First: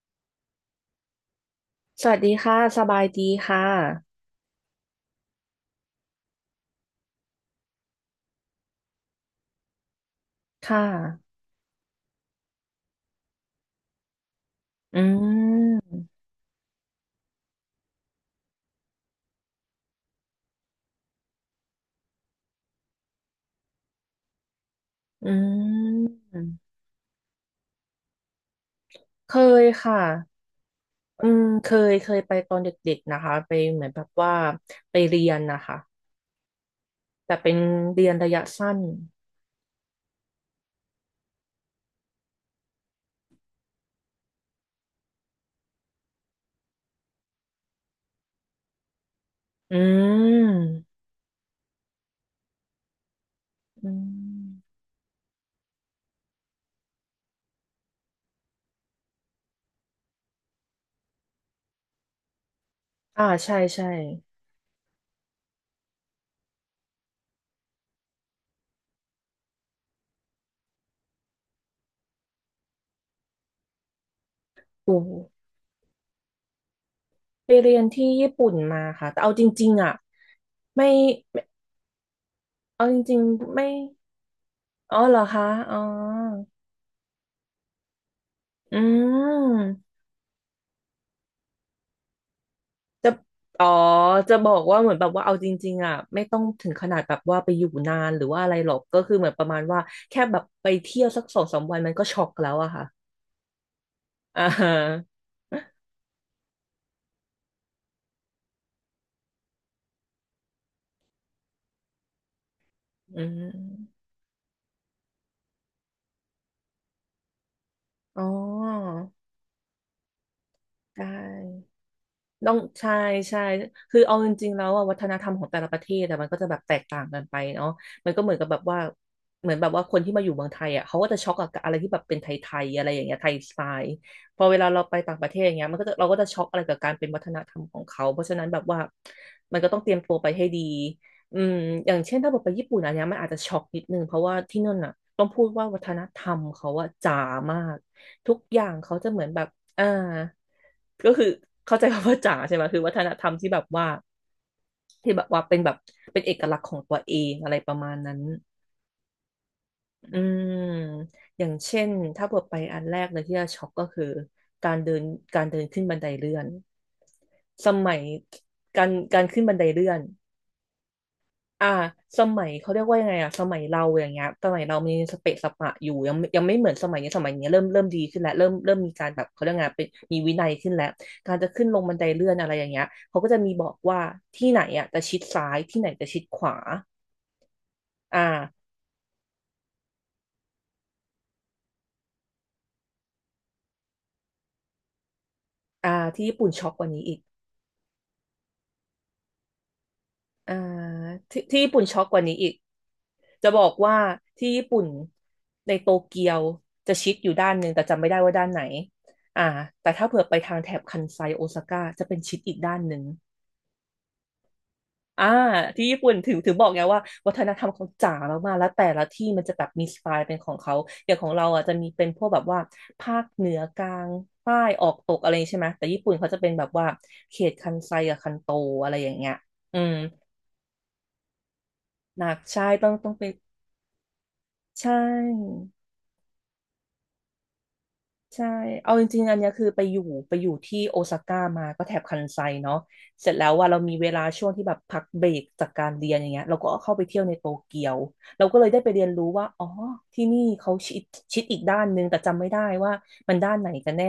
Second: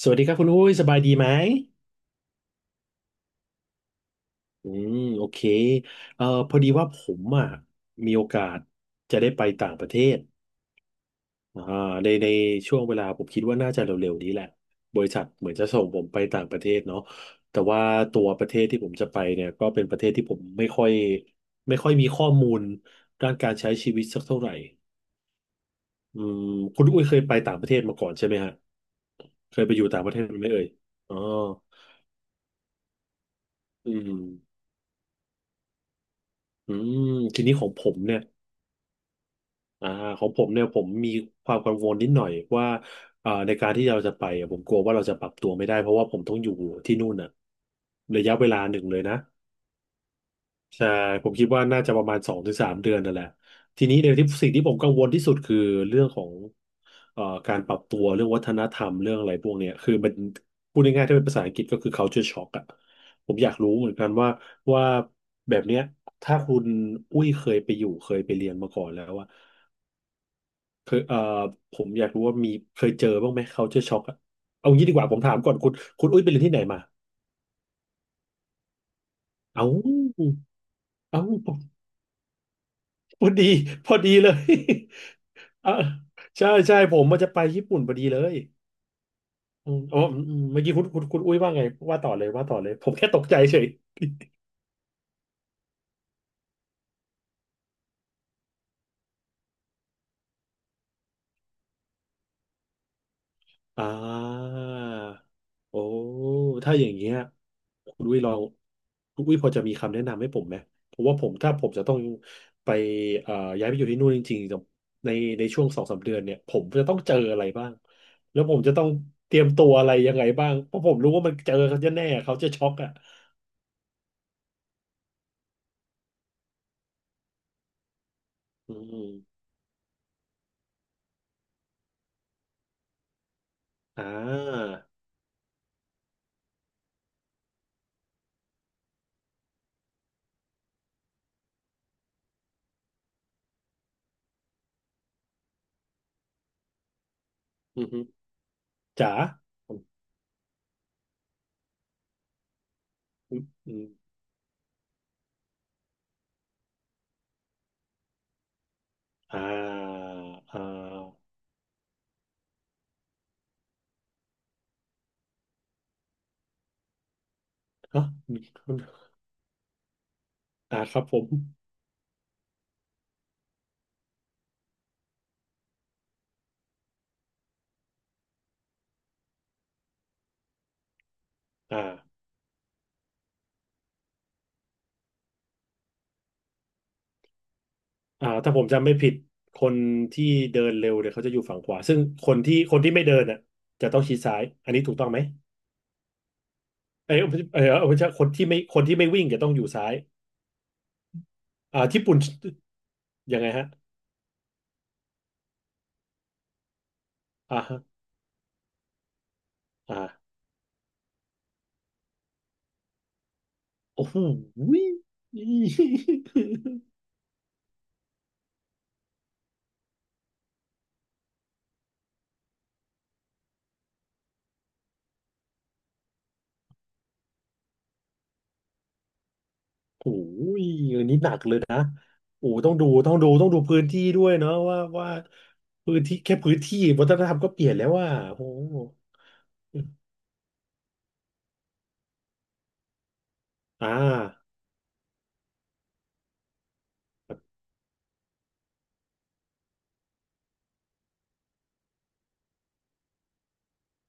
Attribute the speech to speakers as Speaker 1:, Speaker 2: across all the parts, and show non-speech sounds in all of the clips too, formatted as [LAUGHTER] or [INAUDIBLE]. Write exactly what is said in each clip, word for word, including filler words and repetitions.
Speaker 1: สวัสดีครับคุณอุ้ยสบายดีไหม
Speaker 2: สวัสดีค่ะสบายดีค่ะ
Speaker 1: อืมโอเคเอ่อพอดีว่าผมอ่ะมีโอกาสจะได้ไปต่างประเทศ
Speaker 2: ค่ะ
Speaker 1: อ่าในในช่วงเวลาผมคิดว่าน่าจะเร็วๆนี้แหละบ
Speaker 2: อื
Speaker 1: ริษัทเหมือนจะส่งผม
Speaker 2: ม
Speaker 1: ไปต่างประเทศเนาะแต่ว่าตัวประเทศที่ผมจะไปเนี่ยก็เป็นประเทศที่ผมไม่ค่อยไม่ค่อยมีข้อมูลด้านการใช้ชีวิตสักเท่าไหร่
Speaker 2: อื
Speaker 1: อื
Speaker 2: ม
Speaker 1: มคุณอุ้ยเคยไปต่างประเทศมาก่อนใช่ไหมฮะ
Speaker 2: เค
Speaker 1: เคย
Speaker 2: ย
Speaker 1: ไปอยู่
Speaker 2: ค่ะ
Speaker 1: ต่างประเทศไหมเอ่ยอ๋อ
Speaker 2: อืมเคยเคยไปตอนเด็กๆนะคะไปเหมือน
Speaker 1: อื
Speaker 2: แบบว่า
Speaker 1: ม
Speaker 2: ไปเรียนนะคะ
Speaker 1: อืม
Speaker 2: แต่
Speaker 1: ที
Speaker 2: เป็
Speaker 1: นี้
Speaker 2: น
Speaker 1: ของผม
Speaker 2: เรียน
Speaker 1: เนี่ย
Speaker 2: ระยะสั้น
Speaker 1: อ่าของผมเนี่ยผมมีความกังวลนิดหน่อยว่าเอ่อในการที่เราจะไปอะผมกลัวว่าเราจะปรับตัวไม่ได้เพราะว่าผมต้องอยู่ที่นู่นน่ะระยะเวลาหนึ่งเลยนะ
Speaker 2: อื
Speaker 1: ใช่
Speaker 2: ม
Speaker 1: ผมคิดว่าน่าจะประมาณสองถึงสามเดือนนั่นแหละที
Speaker 2: อื
Speaker 1: นี้ในที่สิ่งที่ผ
Speaker 2: ม
Speaker 1: มกังวลที่สุดคือเรื่องของเอ่อการปรับตัวเรื่องวัฒนธรรมเรื่องอะไรพวกเนี้ยคือมันพูดง่ายๆถ้าเป็นภาษาอังกฤษก็คือ culture shock อะ
Speaker 2: อ่า
Speaker 1: ผมอยา
Speaker 2: ใช่
Speaker 1: กรู้
Speaker 2: ใช่
Speaker 1: เหมือนกันว่าว่าแบบเนี้ยถ้าคุณอุ้ยเคยไปอยู่เคยไปเรียนมาก่อนแล้วว่า เคยเอ่อผมอยากรู้ว่ามีเคยเจอบ้างไหม culture shock อะเอางี้
Speaker 2: โอ
Speaker 1: ดีกว่าผมถาม
Speaker 2: ้
Speaker 1: ก่อนคุณคุณอุ้ยไปเรียนที่ไหนมา
Speaker 2: ไปเรียนที่ญี่ปุ่นมาค่ะแต่เอาจ
Speaker 1: เอ้า
Speaker 2: ริงๆอ่ะไม่
Speaker 1: เอ้า
Speaker 2: ไม่เอาจริง
Speaker 1: พอดี
Speaker 2: ๆไม่
Speaker 1: พอดีเลย
Speaker 2: อ๋อเหรอคะ
Speaker 1: [LAUGHS] อ่ะ
Speaker 2: อ๋อ
Speaker 1: ใช่ใช่ผมมันจะไปญี่ปุ่นพอดีเลย
Speaker 2: อื
Speaker 1: อืม
Speaker 2: ม
Speaker 1: อ๋ออืมอืมเมื่อกี้คุณคุณคุณอุ้ยว่าไงว่าต่อเลยว่าต่อเลยผมแค่
Speaker 2: จะ
Speaker 1: ตกใจเฉ
Speaker 2: อ๋
Speaker 1: ย
Speaker 2: อจะบอกว่าเหมือนแบบว่าเอาจริงๆอ่ะไม่ต้องถึงขนาดแบบว่าไปอยู่นานหรือว่าอะไรหรอกก็คือเหมือนประมาณว่าแค่แบบไปเที่ยวสักสองสามวันมันก็ช็อกแล้วอะค่ะ
Speaker 1: อ่
Speaker 2: อ่า
Speaker 1: า
Speaker 2: ฮะ
Speaker 1: โอ้ถ้าอย่างเงี้ยคุณวิลองคุณวิพอจะมีคำแนะนำให้ผมไหมเพราะว่าผมถ้าผมจะต้องไป
Speaker 2: อื
Speaker 1: เอ่อย้ายไปอยู่ที่
Speaker 2: ม
Speaker 1: นู่นจริงๆในในช่วงสองสามเดือนเนี่ยผมจะต้องเจออะไรบ้าง
Speaker 2: อ๋อ
Speaker 1: แล้วผมจะต้องเตรียมตัวอะไรยังไงบ้างเพราะผม
Speaker 2: ได้
Speaker 1: รู้ว่ามันเจอเขาจะแน่ๆเขาจะ
Speaker 2: ต้อง
Speaker 1: ช็อกอ่ะ
Speaker 2: ใช่ใช่คือเอาจริงๆแล้วอะวัฒนธรรมของแต่ละประเทศแต่มันก็จะแบบแตกต่างกันไปเนาะมันก็เหมือนกับแบบ
Speaker 1: อื
Speaker 2: ว่า
Speaker 1: ม
Speaker 2: เหมือนแบบว่าคนที่มาอยู่เมืองไทยอ่ะเขาก็จะช็อกกับอะไรที่แบบเป็นไทยๆอะไรอย่างเงี้ยไทยสไตล์
Speaker 1: อ่
Speaker 2: พอเวลาเรา
Speaker 1: า
Speaker 2: ไปต่างประเทศอย่างเงี้ยมันก็จะเราก็จะช็อกอะไรกับการเป็นวัฒนธรรมของเขาเพราะฉะนั้นแบบว่ามันก็ต้องเตรียมตัวไปให้ดี อืมอย่างเช่นถ้าบอกไปญี่ปุ่นอันเนี้ยมันอาจจะช็อกนิดนึงเพราะว่าที่นั่นน่ะต้องพูดว่าวัฒนธรรมเขาอะจ๋ามาก
Speaker 1: อืมฮึ
Speaker 2: ทุกอย่างเขาจะ
Speaker 1: จ๋า
Speaker 2: เหมือนแบบ
Speaker 1: อืม
Speaker 2: อ่าก็คือเข้าใจคำว่าจ๋าใช่ไหมคือวัฒนธรรม
Speaker 1: อืม
Speaker 2: ที่แบบ
Speaker 1: อืม
Speaker 2: ว่าที่แบบว่าเป็นแบบเป็นเอกลักษณ์ของตัวเองอะไรประมาณนั้น
Speaker 1: อ่า
Speaker 2: อืม
Speaker 1: อ่า
Speaker 2: อย่างเช่นถ้าเปิดไปอันแรกเลยที่จะช็อกก็คือการเดินการเดินขึ้นบันไดเลื่อนสมัย
Speaker 1: ฮะมี
Speaker 2: การการขึ้นบันไดเลื่อน
Speaker 1: อ่าครับผม
Speaker 2: อ่าสมัยเขาเรียกว่ายังไงอะสมัยเราอย่างเงี้ยสมัยเรามีสเปะสปะอยู่ยังยังไม่เหมือนสมัยนี้สมัยนี้เริ่มเริ่มดีขึ้นแล้วเริ่มเริ่มมีการแบบเขาเรียกไงเป็นมีวินัยขึ้นแล้วการจะขึ้นลงบันได
Speaker 1: อ่า
Speaker 2: เลื่อนอะไรอย่างเงี้ยเขาก็จะมีบอกว่าที่ไหนอะจะชิดซ้ายที่ไหนจะชิดขวา
Speaker 1: อ่าถ้าผ
Speaker 2: อ่า
Speaker 1: มจำไม่ผิดคนที่เดินเร็วเนี่ยเขาจะอยู่ฝั่งขวาซึ่งคนที่คนที่ไม่เดินอ่ะจะต้องชี้ซ้ายอันนี้ถูกต้องไหม
Speaker 2: อ่าที่ญี่ปุ่นช็อกกว่านี้
Speaker 1: เอ้
Speaker 2: อีก
Speaker 1: ยเออเอาไม่ใช่คนที่ไม่คนที่ไม่วิ่งจะต้องอยู่ซ้าย
Speaker 2: อ่าที่ที่ญี่
Speaker 1: อ่า
Speaker 2: ปุ่นช็อ
Speaker 1: ญี่
Speaker 2: กก
Speaker 1: ปุ่น
Speaker 2: ว่านี้อีก
Speaker 1: ยังไง
Speaker 2: จะบอ
Speaker 1: ฮะ
Speaker 2: กว่าที่ญี่ปุ่นในโตเกียวจะชิดอยู่ด้าน
Speaker 1: อ่า
Speaker 2: หนึ่ง
Speaker 1: ฮะ
Speaker 2: แต่จำไม่ได้ว่าด้านไหนอ่าแต่ถ้าเผื่อ
Speaker 1: อ่า
Speaker 2: ไปทางแถบคันไซโอซาก้าจะเป็นชิดอีกด้านหนึ่ง
Speaker 1: โอ้โหย
Speaker 2: อ่าที่ญี่ปุ่นถึงถึงบอกไงว่าวัฒนธรรมเขาจ๋ามากๆแล้วแต่ละที่มันจะแบบมีสไตล์เป็นของเขาอย่างของเราอ่ะจะมีเป็นพวกแบบว่าภาคเหนือกลางใต้ออกตกอะไรอย่างนี้ใช่ไหมแต่ญี่ปุ่นเขาจะเป็นแบบว่าเขตคันไซกับคันโตอะไรอย่างเงี้ยอืม
Speaker 1: โอ้ยอันนี้หนักเลยนะ
Speaker 2: หนัก
Speaker 1: โอ้
Speaker 2: ใช่
Speaker 1: ต้องดู
Speaker 2: ต้องต้อ
Speaker 1: ต้อ
Speaker 2: ง
Speaker 1: ง
Speaker 2: เป็
Speaker 1: ดู
Speaker 2: น
Speaker 1: ต้องดูพื้นที่ด้วยเนาะว่า
Speaker 2: ใช่
Speaker 1: ว่าพื้นที่แค่พื้นที่วัฒนธรรมก็เปลี่ยนแล้วว่า
Speaker 2: ใช่
Speaker 1: โอ้โห
Speaker 2: เอาจริงๆอันเนี้ยคือไปอยู่ไปอยู่ที่โอซาก้ามาก็แถบคันไซเนาะเสร็จแล้วว่าเรามี
Speaker 1: อ่า
Speaker 2: เวลาช่วงที่แบบพักเบรกจากการเรียนอย่างเงี้ยเราก็เข้าไปเที่ยวในโตเกียวเราก็เลยได้ไปเรียนรู้ว่าอ๋อที่นี่เขาชิดชิดอีกด้านนึงแต่จำไม่ได้ว่ามันด้านไหนกันแน่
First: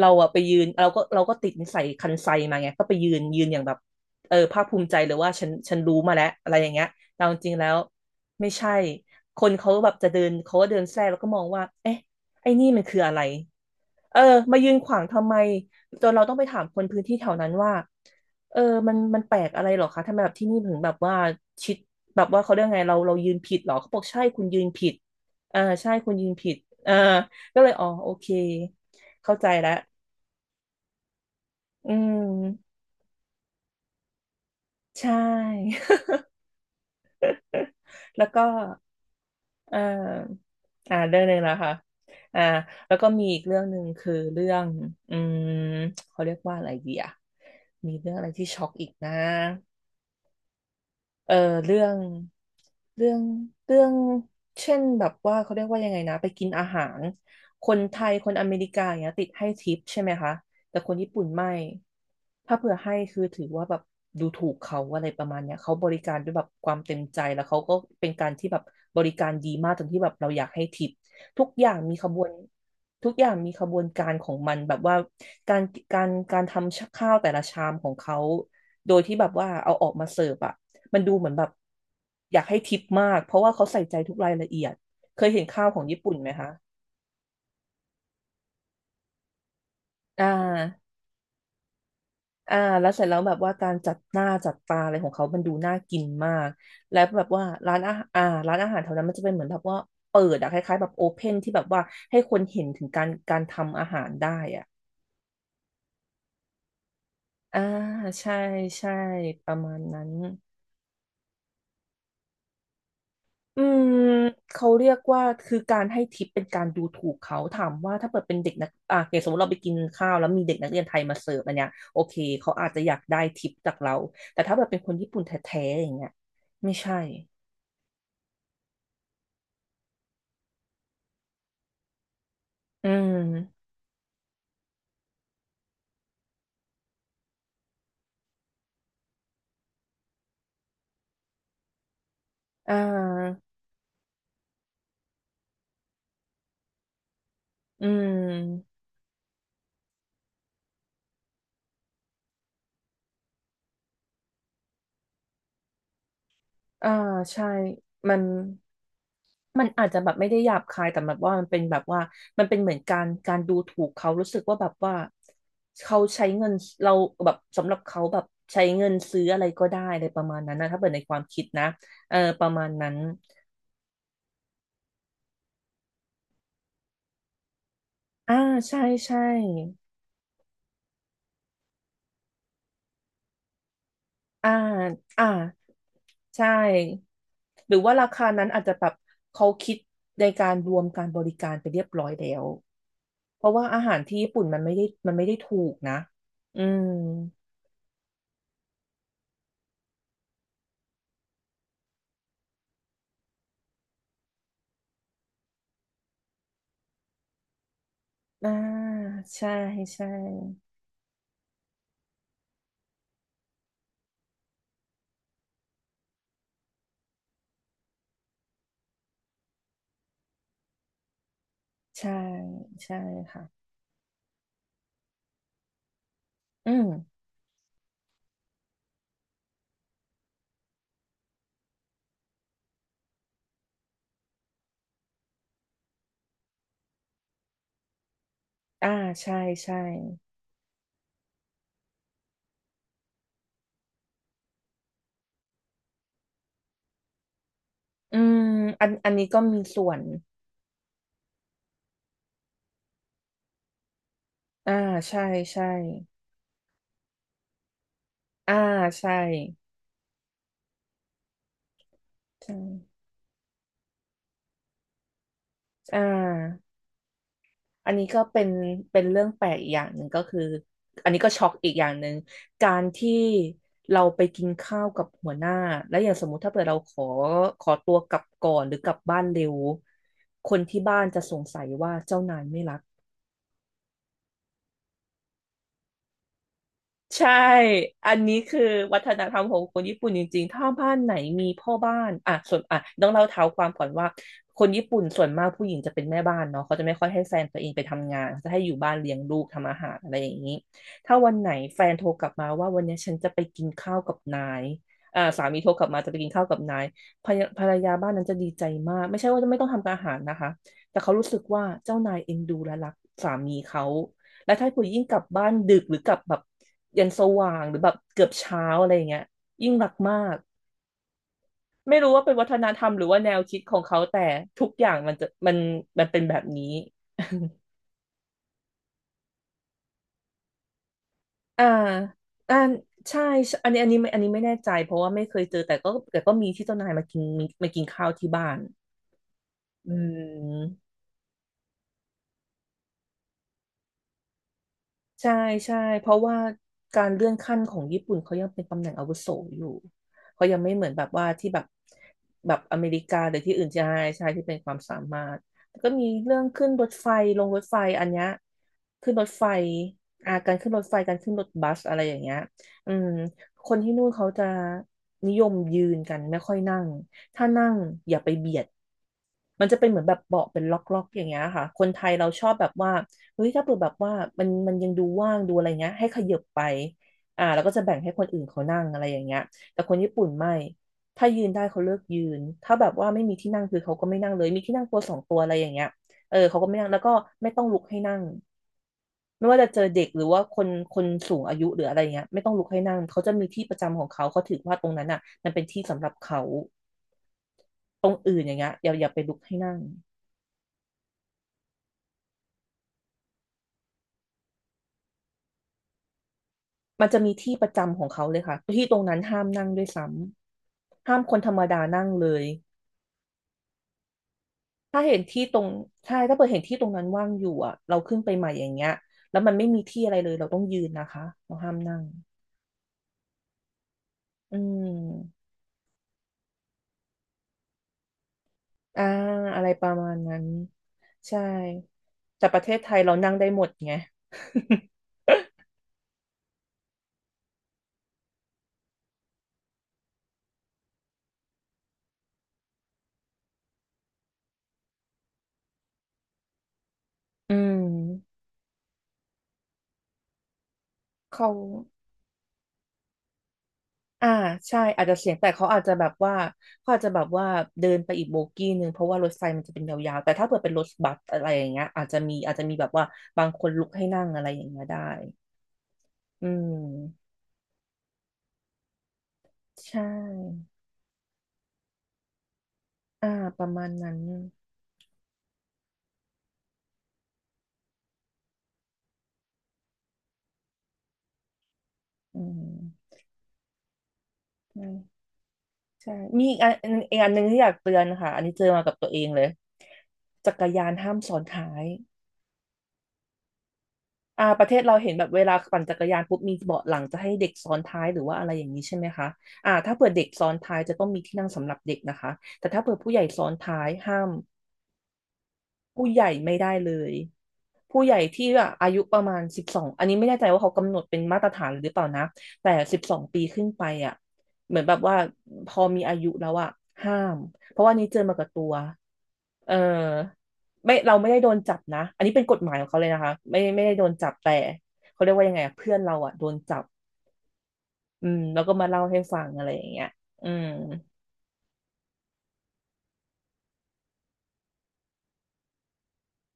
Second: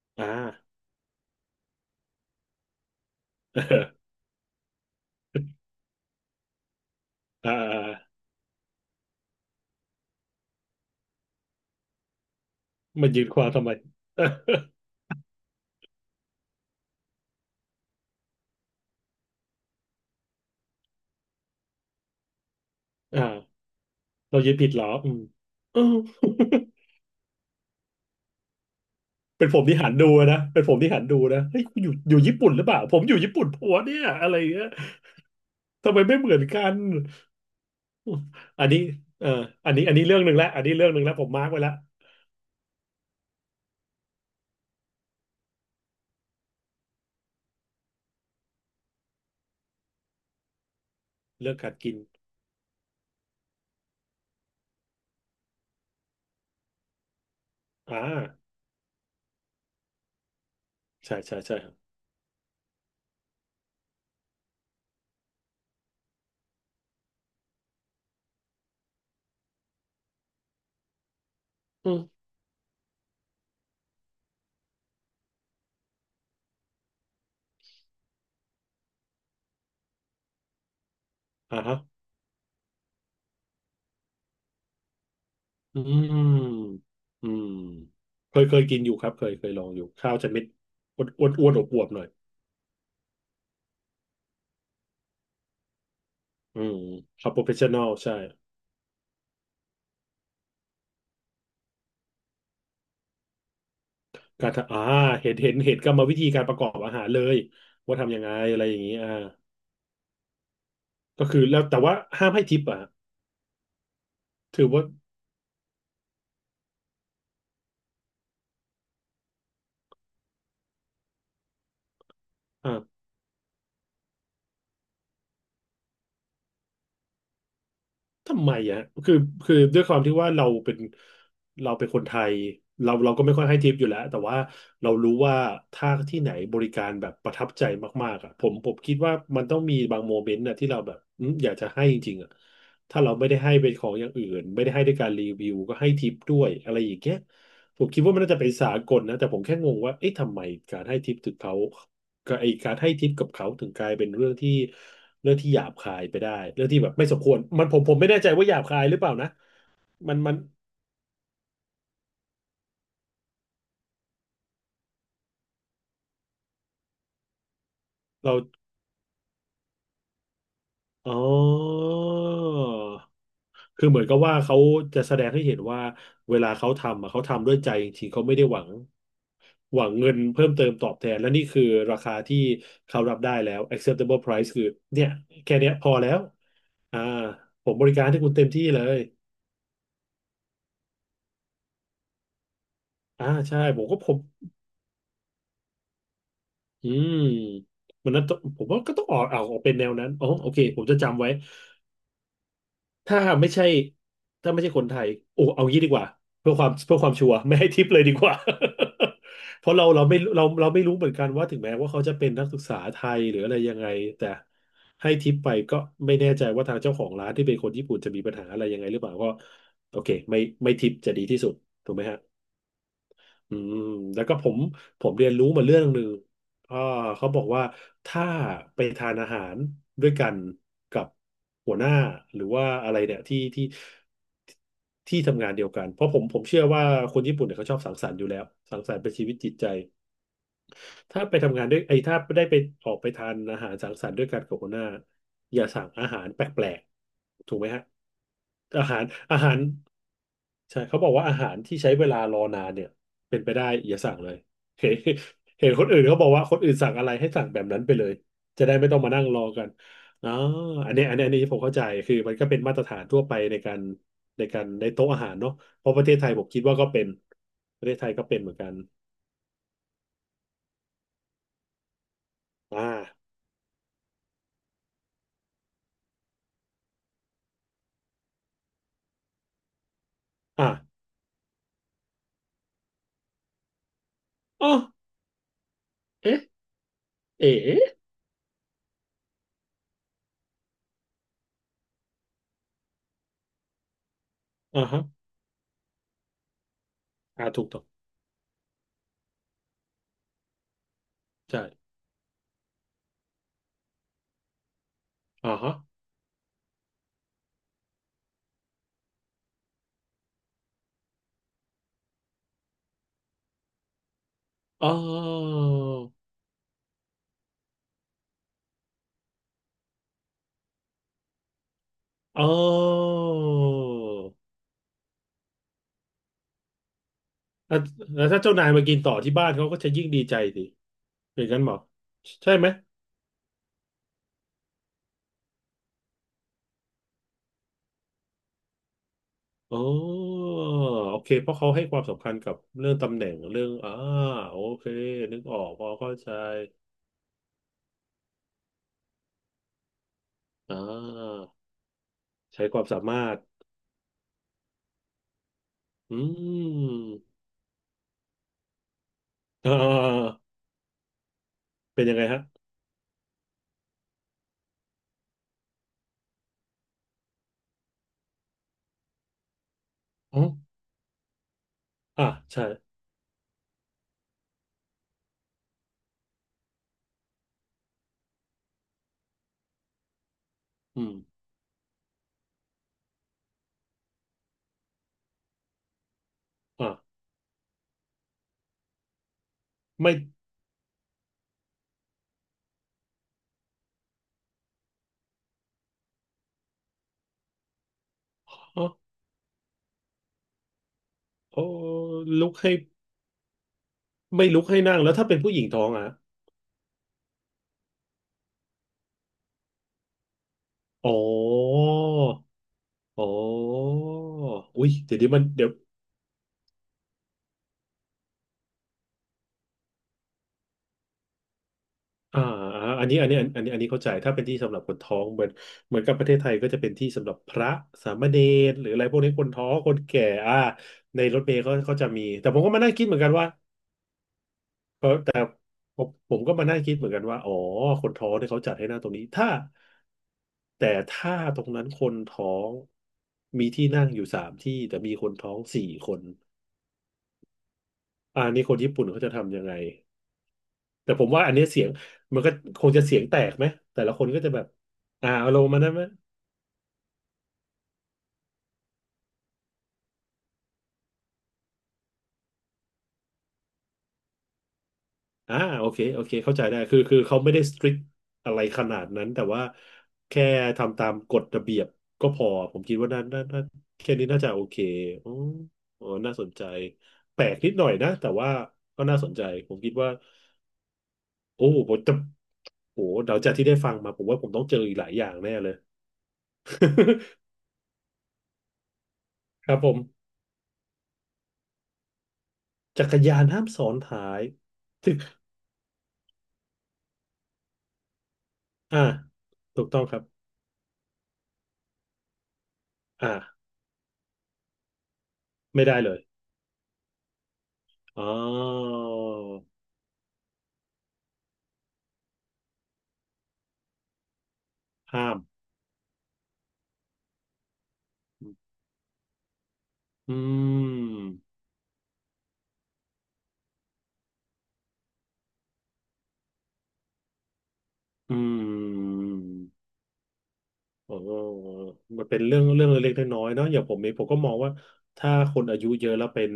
Speaker 2: เรา
Speaker 1: อ่า
Speaker 2: อะไปยืนเราก็เราก็ติดนิสัยคันไซมาไงก็ไปยืนยืนอย่างแบบ
Speaker 1: [LAUGHS]
Speaker 2: เออภาคภูมิใจเลยว่าฉันฉันรู้มาแล้วอะไรอย่างเงี้ยแต่เอาจ
Speaker 1: อ่
Speaker 2: ริงๆแล้ว
Speaker 1: า
Speaker 2: ไม่ใช่คนเขาแบบจะเดินเขาก็เดินแทรกแล้วก็มองว่าเอ๊ะ ไอ้นี่มันคือ
Speaker 1: มัน
Speaker 2: อะไร
Speaker 1: ยืนขวางทำไม
Speaker 2: เออ มา
Speaker 1: [LAUGHS]
Speaker 2: ยืนขวางทำไมจนเราต้องไปถามคนพื้นที่แถวนั้นว่าเออมันมันแปลกอะไรเหรอคะทำไมแบบที่นี่ถึงแบบว่าชิดแบบว่าเขาเรียกไงเราเรายืนผิด
Speaker 1: อ่า
Speaker 2: เหรอ เขาบอกใช่
Speaker 1: เรา
Speaker 2: คุณ
Speaker 1: ยืน
Speaker 2: ยื
Speaker 1: ผิ
Speaker 2: น
Speaker 1: ดเหร
Speaker 2: ผิ
Speaker 1: อ
Speaker 2: ด
Speaker 1: อืม
Speaker 2: เออ
Speaker 1: [LAUGHS] เออ
Speaker 2: ใช่
Speaker 1: [LAUGHS]
Speaker 2: คุณยืนผิดเออก็เลยอ๋อโอเค เข้า
Speaker 1: เป็
Speaker 2: ใจ
Speaker 1: นผม
Speaker 2: แล้ว
Speaker 1: ที่หันดูนะเป็นผมที่หันดูนะเฮ้ยกูอ
Speaker 2: อื
Speaker 1: ยู่อยู่ญี่ปุ่นหรือเป
Speaker 2: ม
Speaker 1: ล่าผมอยู่ญี่ปุ่นผัวเนี่ยอะไรเงี้ย
Speaker 2: ใช่
Speaker 1: ทำไมไม่เหมือนกัน
Speaker 2: [LAUGHS] แล้วก็
Speaker 1: อันนี้เอ่ออัน
Speaker 2: อ่
Speaker 1: นี้อันนี้เรื่องหนึ่ง
Speaker 2: า
Speaker 1: แล้วอันนี้เรื่อง
Speaker 2: อ่า
Speaker 1: หนึ่งแล้ว
Speaker 2: เรื่อ
Speaker 1: ผ
Speaker 2: ง
Speaker 1: ม
Speaker 2: หนึ่ง
Speaker 1: มาร์ก
Speaker 2: นะ
Speaker 1: ไว้
Speaker 2: คะ
Speaker 1: แล้ว
Speaker 2: อ่าแล้วก็มีอีกเรื่องหนึ่งคือเรื่องอืมเขาเรียกว่าอะไรดีอะมีเรื่องอะไรที่ช็อกอีกนะ เออ
Speaker 1: เรื่องการ
Speaker 2: เรื่อ
Speaker 1: กิ
Speaker 2: ง
Speaker 1: น
Speaker 2: เรื่องเรื่องเช่นแบบว่าเขาเรียกว่ายังไงนะไปกินอาหารคนไท
Speaker 1: อ่
Speaker 2: ยคนอ
Speaker 1: า
Speaker 2: เมริกาอย่างเงี้ยติดให้ทิปใช่ไหมคะแต่คนญี่
Speaker 1: ใช่
Speaker 2: ปุ่น
Speaker 1: ใช่
Speaker 2: ไม่
Speaker 1: ใช่ครับ
Speaker 2: ถ้าเผื่อให้คือถือว่าแบบดูถูกเขาอะไรประมาณเนี้ยเขาบริการด้วยแบบความเต็มใจแล้วเขาก็เป็นการที่แบบบริการดีมากจนที่แบบเราอยากให้ทิปทุกอย่าง
Speaker 1: อื
Speaker 2: มีขบ
Speaker 1: ม
Speaker 2: วนทุกอย่างมีขบวนการของมันแบบว่าการการการทำข้าวแต่ละชามของเขาโดยที่แบบว่าเอาออกมาเสิร์ฟอะ มันดูเหมือนแบบ
Speaker 1: อ่าฮะ
Speaker 2: อยากให้ทิปมากเพราะว่าเขาใส่ใจทุกรายละเอียดเคยเห็นข้าวข
Speaker 1: อื
Speaker 2: องญี่ปุ่นไหมคะ
Speaker 1: มอืมเคยเคยกินอยู่ครับเคยเคยลองอยู่ข้าว
Speaker 2: อ่
Speaker 1: จะเม็ด
Speaker 2: า
Speaker 1: อ้วนอ้วนอ้วนอวบๆหน่อย
Speaker 2: อ่าแล้วเสร็จแล้วแบบว่าการจัดหน้าจัดตาอะไรของเขา มันดูน่ากินมาก
Speaker 1: อืม
Speaker 2: แล้วแบ
Speaker 1: ค
Speaker 2: บ
Speaker 1: รับโปร
Speaker 2: ว่า
Speaker 1: เฟชชั่
Speaker 2: ร้า
Speaker 1: น
Speaker 2: น
Speaker 1: อล
Speaker 2: อาหาร
Speaker 1: ใช่
Speaker 2: อ่าร้านอาหารแถวนั้นมันจะเป็นเหมือนแบบว่าเปิดอะคล้ายๆแบบโอเพนที่แบบว่าให้คนเห็นถึงการการทำอาหารได้
Speaker 1: การ
Speaker 2: อะ
Speaker 1: ทำอ่าเห็นเห็นเห็นกรรมวิธีการประกอบอาหารเลย
Speaker 2: อ่า
Speaker 1: ว่าทำยังไง
Speaker 2: ใช่
Speaker 1: อะไรอย่าง
Speaker 2: ใช่
Speaker 1: นี้อ่า
Speaker 2: ประมาณนั้น
Speaker 1: ก็คือแล้วแต่ว่าห้ามให้ทิปอ่ะ
Speaker 2: อืม
Speaker 1: ถือ
Speaker 2: เขา
Speaker 1: ว่า
Speaker 2: เรียกว่าคือการให้ทิปเป็นการดูถูกเขาถามว่าถ้าเปิดเป็นเด็กนักอ่ะอย่างสมมติเราไปกินข้าวแล้วมีเด็กนักเรียนไทยมาเสิร์ฟอันเนี้ยโอเคเขาอาจจะอยาก
Speaker 1: อ่า
Speaker 2: ได้ทิปจากเราแต่ถ้าเปิดเป็นคนญี่ปุ่นแท้ๆอย่างเงี้ยไม่ใช่
Speaker 1: ทำไมอ่ะคือคือด้วยความที่ว่าเราเป็นเราเป็นคนไทย
Speaker 2: อื
Speaker 1: เราเราก็ไม่ค่อยให้
Speaker 2: ม
Speaker 1: ทิปอยู่แล้วแต่ว่าเรารู้ว่าถ้าที่ไหนบริการแบบประทับใจมากๆอ่ะผมผมคิดว่ามันต้องมีบางโมเมนต์นะที่เราแบบอืมอยากจะให้จริงๆอ่ะ
Speaker 2: อ่
Speaker 1: ถ้าเราไม่ได้
Speaker 2: า
Speaker 1: ให้เป็นของอย่างอื่นไม่ได้ให้ด้วยการรีวิวก็ให้ทิปด้วยอะไรอย่างเงี้ยผ
Speaker 2: อื
Speaker 1: มคิดว่ามันน่าจะเป็นสา
Speaker 2: ม
Speaker 1: กลนะแต่ผมแค่งงว่าเอ๊ะทำไมการให้ทิปถึงเขา ก็ไอการให้ทิปกับเขาถึงกลายเป็นเรื่องที่เรื่องที่หยาบคายไปได้เรื่องที่
Speaker 2: อ่า
Speaker 1: แบบไม่สมควร
Speaker 2: ใช่
Speaker 1: มันผมผมไม่
Speaker 2: มั
Speaker 1: แน่
Speaker 2: น
Speaker 1: ใจว่าหยาบคายหรือเปล่านะ
Speaker 2: มันอาจจะแบ
Speaker 1: มั
Speaker 2: บ
Speaker 1: น
Speaker 2: ไม่
Speaker 1: มัน
Speaker 2: ได้หยาบคายแต่แบบว่ามันเป็นแบบว่ามันเป็นเหมือนการการดูถูกเขารู้สึกว่าแบบว่าเขาใช้เงินเราแบบสำหรับเขาแบบ
Speaker 1: เรา
Speaker 2: ใช้เงินซื้ออะไรก็ได้อะไรประมาณนั้นนะถ้าเปิดใน
Speaker 1: อ๋
Speaker 2: ค
Speaker 1: อ
Speaker 2: วามคิดนะเออประมาณนั้น
Speaker 1: คือเหมือนกับว่าเขาจะแสดงให้เห็นว่าเวลาเขาทำอะเขาทำด้วยใจจริงๆเขาไม่
Speaker 2: อ่า
Speaker 1: ได้หวัง
Speaker 2: ใช่ใช่
Speaker 1: หวังเงินเพิ่มเติมตอบแทนและนี่คือราคาที่เขารับได้แล้ว acceptable
Speaker 2: อ่า
Speaker 1: price คือเนี่ย
Speaker 2: อ่า
Speaker 1: แค่เนี้ยพอแล้ว
Speaker 2: ใช
Speaker 1: อ่า
Speaker 2: ่
Speaker 1: ผ
Speaker 2: ห
Speaker 1: ม
Speaker 2: รือ
Speaker 1: บ
Speaker 2: ว่า
Speaker 1: ริการ
Speaker 2: รา
Speaker 1: ให้
Speaker 2: คา
Speaker 1: คุณเต็
Speaker 2: นั้น
Speaker 1: ม
Speaker 2: อา
Speaker 1: ที่
Speaker 2: จจะ
Speaker 1: เล
Speaker 2: แบบ
Speaker 1: ย
Speaker 2: เขาคิดในการรวมการบริการไปเรียบร้อยแล้ว
Speaker 1: อ่า
Speaker 2: เพราะ
Speaker 1: ใช่
Speaker 2: ว่า
Speaker 1: ผ
Speaker 2: อา
Speaker 1: ม
Speaker 2: หา
Speaker 1: ก็
Speaker 2: ร
Speaker 1: ผ
Speaker 2: ที่
Speaker 1: ม
Speaker 2: ญี่ปุ่นมันไม่ได้มันไม่ได้ถูกนะอื
Speaker 1: อื
Speaker 2: ม
Speaker 1: มมันนั้นต้องผมว่าก็ต้องออกเอาออกเป็นแนวนั้นอ๋อโอเคผมจะจำไว้ถ้าไม่ใช่ถ้าไม่ใช่คนไทยโอ้เอางี้ดีกว่าเพื่อความเพื่อความชัวร์ไม่ให้ทิปเลยดีกว่า
Speaker 2: อ่าใช่
Speaker 1: [LAUGHS] เพราะเราเรา
Speaker 2: ใช่
Speaker 1: ไม่เราเราไม่รู้เหมือนกันว่าถึงแม้ว่าเขาจะเป็นนักศึกษาไทยหรืออะไรยังไงแต่ให้ทิปไปก็ไม่แน่ใจว่าทางเจ้าของร้านที่เป็นคนญี่ปุ่นจะมีปัญหาอะไรยังไงหรือเปล่าก็โอเคไม่ไม่ทิปจะดีที่สุดถูกไหม
Speaker 2: ใช่
Speaker 1: ฮะ
Speaker 2: ใช่
Speaker 1: อื
Speaker 2: ค่ะ
Speaker 1: มแล้วก็ผมผมเรียนรู้มาเรื่องหนึ่ง
Speaker 2: อื
Speaker 1: อ่า
Speaker 2: ม
Speaker 1: เขาบอกว่าถ้าไปทานอาหารด้วยกันกับหัวหน้าหรือว่าอะไรเนี่ยที่ที่ที่ทำงานเดียวกันเพราะผมผมเชื่อว่าคนญี่ปุ่นเนี่ยเขาชอบสังสรรค์อยู่แล้วสัง
Speaker 2: อ่า
Speaker 1: สรรค์เป็นชีวิ
Speaker 2: ใช่
Speaker 1: ตจิตใจ
Speaker 2: ใช่
Speaker 1: ถ้าไปทำงานด้วยไอ้ถ้าได้ไปออกไปทานอาหารสังสรรค์ด้วยกันกับหัวหน้าอย่าสั่งอาหารแปลกๆถูกไหมฮะ
Speaker 2: อืม
Speaker 1: อา
Speaker 2: อัน
Speaker 1: หาร
Speaker 2: อันนี้
Speaker 1: อา
Speaker 2: ก็
Speaker 1: หา
Speaker 2: มี
Speaker 1: ร
Speaker 2: ส่วน
Speaker 1: ใช่เขาบอกว่าอาหารที่ใช้เวลารอนานเนี่ยเป็นไปได้อย่าสั่งเลย
Speaker 2: อ่า
Speaker 1: เห็น
Speaker 2: ใช่ใช่
Speaker 1: เห็นคนอื่นเขาบอกว่าคนอื่นสั่งอะไรให้สั่งแบบนั้นไปเลย
Speaker 2: อ่า
Speaker 1: จะได้ไม่ต้องมา
Speaker 2: ใช่
Speaker 1: นั่งรอกันอ๋ออันนี้อันนี้อันนี้ผมเข้าใจคือมันก็
Speaker 2: ใช่
Speaker 1: เป็นมาตรฐานทั่วไปในการในการในโต๊ะอาหารเนาะเพราะ
Speaker 2: อ่
Speaker 1: ประเทศไทยผมคิ
Speaker 2: า
Speaker 1: ดว่าก็เป็นประ
Speaker 2: อั
Speaker 1: เท
Speaker 2: น
Speaker 1: ศ
Speaker 2: นี้
Speaker 1: ไทย
Speaker 2: ก็
Speaker 1: ก็เป็น
Speaker 2: เป็น
Speaker 1: เหมือนกัน
Speaker 2: เป็นเรื่องแปลกอีกอย่างหนึ่งก็คืออันนี้ก็ช็อกอีกอย่างหนึ่งกา
Speaker 1: อ่
Speaker 2: ร
Speaker 1: า
Speaker 2: ที่เราไปกินข้าวกับหัวหน้าแล้วอย่างสมมุติถ้าเกิดเราขอขอตัวกลับก่อนหรือกลับบ้านเร็วคน
Speaker 1: อ่า
Speaker 2: ที่บ้านจะสงสัยว่าเจ้านายไม่รัก
Speaker 1: อ๋อ เอ๊ะ
Speaker 2: ใช่
Speaker 1: เอ๋
Speaker 2: อันนี้คือวัฒนธรรมของคนญี่ปุ่นจริงๆถ้าบ้านไหนมีพ่อบ้านอ่ะส่วนอ่ะต้องเล่าเท้าความก่อนว่าคน
Speaker 1: อ่า
Speaker 2: ญี่ปุ่
Speaker 1: ฮะ
Speaker 2: นส่วนมากผู้หญิงจะเป็นแม่บ้านเนาะเขาจะไม่ค่อยให้แฟน
Speaker 1: อ่า
Speaker 2: ตัว
Speaker 1: ถู
Speaker 2: เอ
Speaker 1: ก
Speaker 2: ง
Speaker 1: ต้
Speaker 2: ไป
Speaker 1: อง
Speaker 2: ทำงานจะให้อยู่บ้านเลี้ยงลูกทำอาหารอะไรอย่างนี้ถ้าวันไหน
Speaker 1: ใช่
Speaker 2: แฟนโทรกลับมาว่าวันนี้ฉันจะไปกินข้าวกับนายอ่าสา
Speaker 1: อ่า
Speaker 2: มีโทร
Speaker 1: ฮะ
Speaker 2: กลับมาจะไปกินข้าวกับนายภรรยาภรรยาบ้านนั้นจะดีใจมาก ไม่ใช่ว่าจะไม่ต้องทำอาหารนะคะแต่เขารู้สึกว่าเจ้านายเอ็นดูและรักสามีเขา แล้วถ้าคุณ
Speaker 1: อ๋อ
Speaker 2: ยิ่งกลับบ้านดึกหรือกลับแบบยันสว่างหรือแบบเกือบเช้าอะไรอย่างเงี้ยยิ่งรักมากไม่รู้ว่าเป็น
Speaker 1: อ๋
Speaker 2: วั
Speaker 1: อ
Speaker 2: ฒนธรรมหรือว่าแนวคิดของเขาแต่ทุกอย่างมันจะมันมันเป็นแบบนี้
Speaker 1: แล้วแล้วถ้าเจ้านายมากินต่อที่บ้านเขาก็จะยิ่งดีใจสิอย่าง
Speaker 2: [LAUGHS]
Speaker 1: นั้น
Speaker 2: อ่า
Speaker 1: เหรอใช่
Speaker 2: อ่า
Speaker 1: ไหม
Speaker 2: ใช่ใช่อันนี้อันนี้ไม่อันนี้ไม่แน่ใจเพราะว่าไม่เคยเจอแต่ก็แต่ก็มีที่เจ้านายมากินมีมากินข้าวที่บ้าน
Speaker 1: อ๋
Speaker 2: อื
Speaker 1: อ
Speaker 2: ม
Speaker 1: โอเคเพราะเขาให้ความสำคัญกับเรื่องตำแหน่งเรื่องอ่าโอเค
Speaker 2: ใช่
Speaker 1: นึกออก
Speaker 2: ใช่
Speaker 1: พอ
Speaker 2: เพ
Speaker 1: เข้า
Speaker 2: ราะ
Speaker 1: ใจ
Speaker 2: ว่าการเลื่อนขั้นของญี่ปุ่นเขายังเป็นตำแหน่งอาวุโสอยู่เขายังไม่
Speaker 1: อ่
Speaker 2: เหมือนแบบว่า
Speaker 1: า
Speaker 2: ที่แบบแบบ
Speaker 1: ใช้
Speaker 2: อ
Speaker 1: ควา
Speaker 2: เม
Speaker 1: ม
Speaker 2: ริ
Speaker 1: สา
Speaker 2: กา
Speaker 1: มา
Speaker 2: ห
Speaker 1: ร
Speaker 2: รื
Speaker 1: ถ
Speaker 2: อที่อื่นใช่ใช่ที่เป็นความสามารถแล้วก็มี
Speaker 1: อื
Speaker 2: เรื่องขึ้นรถไฟ
Speaker 1: ม
Speaker 2: ลงรถไฟอันเนี้ยขึ้นรถไฟ
Speaker 1: อ่
Speaker 2: อา
Speaker 1: า
Speaker 2: การขึ้นรถไฟการขึ้นรถบัสอะไร
Speaker 1: เป็น
Speaker 2: อ
Speaker 1: ยัง
Speaker 2: ย่าง
Speaker 1: ไง
Speaker 2: เงี้ย
Speaker 1: ฮะ
Speaker 2: อืมคนที่นู่นเขาจะนิยมยืนกันไม่ค่อยนั่งถ้านั่งอย่าไปเบียด มันจะเป็นเหมือนแบบ
Speaker 1: อ๋อ
Speaker 2: เบาะเป็นล็อกๆอย่างเงี้ยค่ะคนไทย
Speaker 1: อ่า
Speaker 2: เราชอบ
Speaker 1: ใช่
Speaker 2: แบบว่าเฮ้ยถ้าเปิดแบบว่ามันมันยังดูว่างดูอะไรเงี้ยให้ขยับไปอ่าแล้วก็จะแบ่งให้คนอื่นเขานั่งอะไรอย่างเงี้ยแต่คนญี่ปุ่นไม่
Speaker 1: อืม
Speaker 2: ถ้ายืนได้เขาเลือกยืนถ้าแบบว่าไม่มีที่นั่งคือเขาก็ไม่นั่งเลยมีที่นั่งตัวสองตัวอะไรอย่างเงี้ยเออเขาก็ไม่นั่ง
Speaker 1: อ่า
Speaker 2: แล้วก็ไม่ต้องลุกให้นั่งไม่ว่าจะเจอเด็ก
Speaker 1: ไม่
Speaker 2: หรือว่าคนคนสูงอายุหรืออะไรเงี้ยไม่ต้องลุกให้นั่งเขาจะมีที่ประจำของเขาเขาถือว่าตรงนั้นอ่ะมันเป็นที่สำหรับเขาตรงอื่นอย่างเงี้ย
Speaker 1: อ๋
Speaker 2: อ
Speaker 1: อ
Speaker 2: ย่าอย่าไปลุกให้นั่ง
Speaker 1: โอ้ลุกให้ไม่ลุกให้นั่งแล้วถ้าเป็นผู้หญิงท้องอ่ะ
Speaker 2: มันจะมีที่ประจำของเขาเลยค่ะที่ตรงนั้นห้ามนั่งด้วยซ้ำ
Speaker 1: อ๋อ
Speaker 2: ห้ามคนธรรมดานั่งเลย
Speaker 1: อ๋ออุ้ย
Speaker 2: ถ้า
Speaker 1: เดี๋
Speaker 2: เห็
Speaker 1: ย
Speaker 2: น
Speaker 1: วนี้มั
Speaker 2: ที่
Speaker 1: น
Speaker 2: ตร
Speaker 1: เดี๋
Speaker 2: ง
Speaker 1: ยว
Speaker 2: ใช่ถ้าเปิดเห็นที่ตรงนั้นว่างอยู่อ่ะเราขึ้นไปใหม่อย่างเงี้ยแล้วมันไม่มีที่อะไรเลยเราต้องยืนนะคะเราห้ามนั่ง
Speaker 1: อ่าอ่าอันนี้อันนี้อันนี้อันนี้เข้าใจถ้าเป็น
Speaker 2: อื
Speaker 1: ที่สำหรับคนท้องเห
Speaker 2: ม
Speaker 1: มือนเหมือนกับประเทศไทยก็จะเป็นที่สำหรับพระสามเณรหรืออะ
Speaker 2: อ่า
Speaker 1: ไรพวกนี้คน
Speaker 2: อะ
Speaker 1: ท้อ
Speaker 2: ไร
Speaker 1: ง
Speaker 2: ป
Speaker 1: ค
Speaker 2: ระ
Speaker 1: น
Speaker 2: มาณ
Speaker 1: แก่
Speaker 2: นั้น
Speaker 1: อ่าในร
Speaker 2: ใช่
Speaker 1: ถเมล์เขาเขาจะมี
Speaker 2: แต่
Speaker 1: แต่
Speaker 2: ป
Speaker 1: ผ
Speaker 2: ระ
Speaker 1: ม
Speaker 2: เท
Speaker 1: ก็
Speaker 2: ศ
Speaker 1: มา
Speaker 2: ไท
Speaker 1: นั่ง
Speaker 2: ย
Speaker 1: คิด
Speaker 2: เรา
Speaker 1: เหมือนกั
Speaker 2: นั่
Speaker 1: น
Speaker 2: งได้
Speaker 1: ว่า
Speaker 2: หมดไง
Speaker 1: เพราะแต่ผมผมก็มานั่งคิดเหมือนกันว่าอ๋อคนท้องเนี่ยเขาจัดให้นั่งตรงนี้ถ้าแต่ถ้าตรงนั้นคนท้องมีที่นั่งอยู่สามที่แต่มีคนท้องสี่คน
Speaker 2: [LAUGHS] อืม
Speaker 1: อ่านี่คนญี่ปุ่นเขาจะทำยังไงแต่ผมว่า
Speaker 2: เขา
Speaker 1: อันเนี้ยเสียงมันก็คงจะเสียงแตกไหมแต่ละคน
Speaker 2: อ่า
Speaker 1: ก็จะแบบ
Speaker 2: ใช่อาจจะเสี
Speaker 1: อ่า
Speaker 2: ยงแต่
Speaker 1: เอาล
Speaker 2: เขา
Speaker 1: งมา
Speaker 2: อาจ
Speaker 1: ได้
Speaker 2: จะ
Speaker 1: ไหม
Speaker 2: แบบว่าเขาอาจจะแบบว่าเดินไปอีกโบกี้หนึ่งเพราะว่ารถไฟมันจะเป็นยาวๆแต่ถ้าเผื่อเป็นรถบัสอะไรอย่างเงี้ยอาจจะมีอาจจะมีแบบว่าบางคนลุกให้นั่งอะไรอย่างเงี้ยได้
Speaker 1: อ่าโอเคโอเค
Speaker 2: อื
Speaker 1: เข้าใจได้คือคือ
Speaker 2: ม
Speaker 1: เขาไม่ได้ strict อะไรขนาดนั้นแต่ว่า
Speaker 2: ใช
Speaker 1: แค่
Speaker 2: ่
Speaker 1: ทำตามกฎระเบียบก็พอผมคิดว่าน่า
Speaker 2: อ่า
Speaker 1: น่า
Speaker 2: ป
Speaker 1: น่า
Speaker 2: ระมาณ
Speaker 1: แค่
Speaker 2: นั้น
Speaker 1: นี้น่าจะโอเคอ๋ออ๋อน่าสนใจแปลกนิดหน่อยนะแต่ว่าก็น่าสนใจผมคิดว่าโอ้ผมจะ
Speaker 2: อื
Speaker 1: โอ้
Speaker 2: ม
Speaker 1: เดาจากที่ได้ฟังมาผมว่าผมต้องเจอ
Speaker 2: ใช่
Speaker 1: อีกหลายอย่างแน่เลย
Speaker 2: ใช่มีอีกอันอีกอันหนึ่งที่อยากเตือนค่ะอันนี้เจอมากับตัวเองเลย
Speaker 1: [LAUGHS] ครับผม
Speaker 2: จักรยานห้ามซ้อนท้าย
Speaker 1: จักรยานห้ามซ้อนท้าย
Speaker 2: อ่าประเทศเราเห็
Speaker 1: ถึ
Speaker 2: น
Speaker 1: ง
Speaker 2: แบบเวลาปั่นจักรยานปุ๊บมีเบาะหลังจะให้เด็กซ้อนท้ายหรือว่าอะไรอย่างนี้ใช่
Speaker 1: อ่า
Speaker 2: ไหมคะอ่า
Speaker 1: ถูก
Speaker 2: ถ้า
Speaker 1: ต้อง
Speaker 2: เผื่อ
Speaker 1: ครั
Speaker 2: เด็ก
Speaker 1: บ
Speaker 2: ซ้อนท้ายจะต้องมีที่นั่งสำหรับเด็กนะคะแต่ถ้าเผื่อผู้ใหญ่ซ้อน
Speaker 1: อ่า
Speaker 2: ท้ายห้าม
Speaker 1: ไม่ได้
Speaker 2: ผู้
Speaker 1: เล
Speaker 2: ให
Speaker 1: ย
Speaker 2: ญ่ไม่ได้เลยผู้ใหญ่
Speaker 1: อ๋อ
Speaker 2: ที่แบบอายุประมาณสิบสองอันนี้ไม่แน่ใจว่าเขากำหนดเป็นมาตรฐานหรือเปล่านะแต่สิบสองปีขึ้นไปอ่ะเหมือนแบบว่า
Speaker 1: ห้าม
Speaker 2: พอมีอายุแล้วอ่ะห้ามเพราะว่านี้เจอมากับตัวเออ
Speaker 1: อื
Speaker 2: ไม่เราไม่ได้
Speaker 1: ม
Speaker 2: โดนจับนะอันนี้เป็นกฎหมายของเขาเลยนะคะไม่ไม่ได้โดนจับแต่เขาเรียกว่ายังไงอะเพื่อนเราอ่ะโดนจับอื
Speaker 1: อื
Speaker 2: มแล้วก็มาเล่าให้ฟังอะไรอ
Speaker 1: ม
Speaker 2: ย่างเงี้ยอืม
Speaker 1: อ๋อมันเป็นเรื่องเรื่องเล็กๆน้อยๆเนาะอย่างผมเองผมก็มองว่าถ้าคนอายุเยอะแล้วเป็น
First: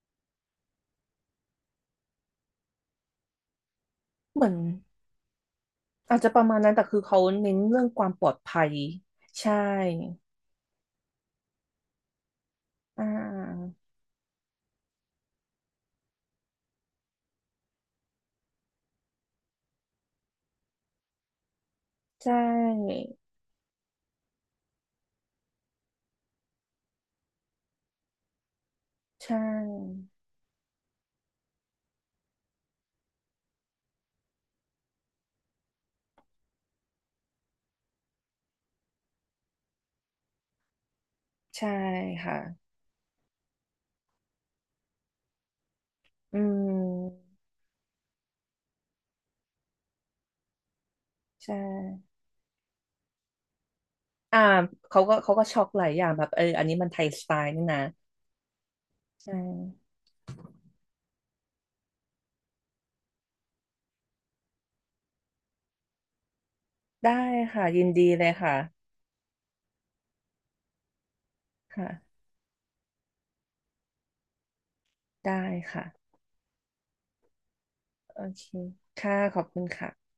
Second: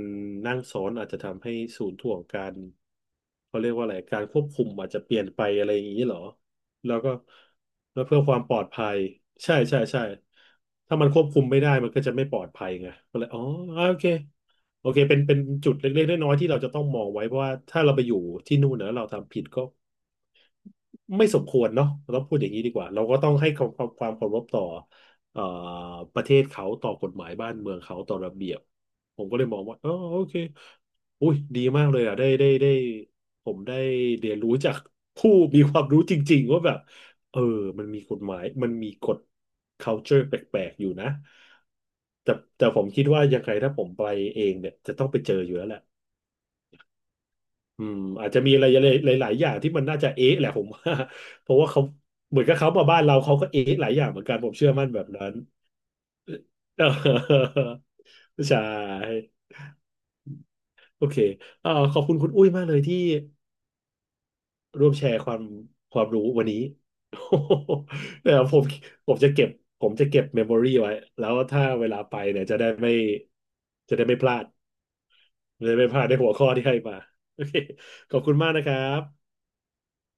Speaker 1: นั่งซ้อนอาจจะทำให้ศูนย์ถ่วงการเขาเรียกว่าอะไรการค
Speaker 2: เห
Speaker 1: ว
Speaker 2: มื
Speaker 1: บ
Speaker 2: อน
Speaker 1: คุมอาจจะเปลี่ยนไปอะไรอย่างนี้เหร
Speaker 2: อา
Speaker 1: อ
Speaker 2: จจะประมาณนั้นแต่
Speaker 1: แล้
Speaker 2: คื
Speaker 1: ว
Speaker 2: อ
Speaker 1: ก็
Speaker 2: เขาเน้นเรื่องค
Speaker 1: แล้ว
Speaker 2: วาม
Speaker 1: เพื่อ
Speaker 2: ปลอ
Speaker 1: ค
Speaker 2: ด
Speaker 1: วามปลอ
Speaker 2: ภั
Speaker 1: ด
Speaker 2: ย
Speaker 1: ภัย
Speaker 2: ใช่
Speaker 1: ใช่ใช่ใช่ถ้ามันควบคุมไม่ได้มันก็จะไม่ปลอดภัยไง
Speaker 2: อ่
Speaker 1: ก็เลยอ๋อ
Speaker 2: า
Speaker 1: อ่าโอเคโอเคเป็นเป็นจุดเล็กๆน้อยๆที่เราจะต้องมองไว้เพราะว่าถ้าเราไปอยู่ที่นู่นเนอะเราทำผิดก็ ไม่สมควรเนาะเราต้อง
Speaker 2: ใช
Speaker 1: พูดอย่างนี้ดีกว่า
Speaker 2: ่
Speaker 1: เราก็ต้องให้ความความความเคารพต่อเอ่อประเทศเขาต่อกฎหมายบ้านเมืองเขาต่อระเบียบผมก็
Speaker 2: ใช่
Speaker 1: เลยมองว่าอ๋อโอเคอุ้ยดีมากเลยอ่ะได้ได้ได้ผมได้เรียนรู้จากผู้มีความรู้จริงๆว่าแบบเออมันมีกฎหมายมันมีกฎ culture แปลกๆอยู่นะ
Speaker 2: ใช่
Speaker 1: แต่แต่
Speaker 2: ค่ะ
Speaker 1: ผมคิดว่ายังไงถ้าผมไปเองเนี่ยจะต้องไปเจออยู่แล้วแหละ
Speaker 2: อืม
Speaker 1: อืมอาจจะมีอะไรหลายๆอย่างที่มันน่าจะเอ๊ะแหละผมว่า [LAUGHS] เพ
Speaker 2: ใช่
Speaker 1: ราะว่าเขาเหมือนกับเขามาบ้านเราเขาก็เอ๊ะหลายอย่างเหมือนกัน
Speaker 2: อ่า
Speaker 1: ผมเชื่อมั่นแบ
Speaker 2: เขา
Speaker 1: บ
Speaker 2: ก็
Speaker 1: นั้
Speaker 2: เขา
Speaker 1: น
Speaker 2: ก็ช็อกหลายอย่างแบบเอออันนี้มันไทยสไตล์นี่นะ
Speaker 1: [LAUGHS] ใช่
Speaker 2: ใช่
Speaker 1: โอเคเอ่อขอบคุณคุณอุ้ยมากเลยที่ร่วมแชร์ความความรู้วันนี้
Speaker 2: ได้ค่ะยินดี
Speaker 1: [LAUGHS]
Speaker 2: เลย
Speaker 1: เดี๋ยว
Speaker 2: ค่ะ
Speaker 1: ผมผมจะเก็บผมจะเก็บเมมโมรี่ไว้แล้วถ้าเวลาไป
Speaker 2: ค่ะ
Speaker 1: เนี่ยจะได้ไม่จะได้ไม่พลาด
Speaker 2: ได้
Speaker 1: จะได้
Speaker 2: ค่ะ
Speaker 1: ไม่พลาดในหัวข้อที่ให้มาโอเคขอ
Speaker 2: โอ
Speaker 1: บคุณ
Speaker 2: เค
Speaker 1: มากนะครับ
Speaker 2: ค่ะขอบคุณค่ะ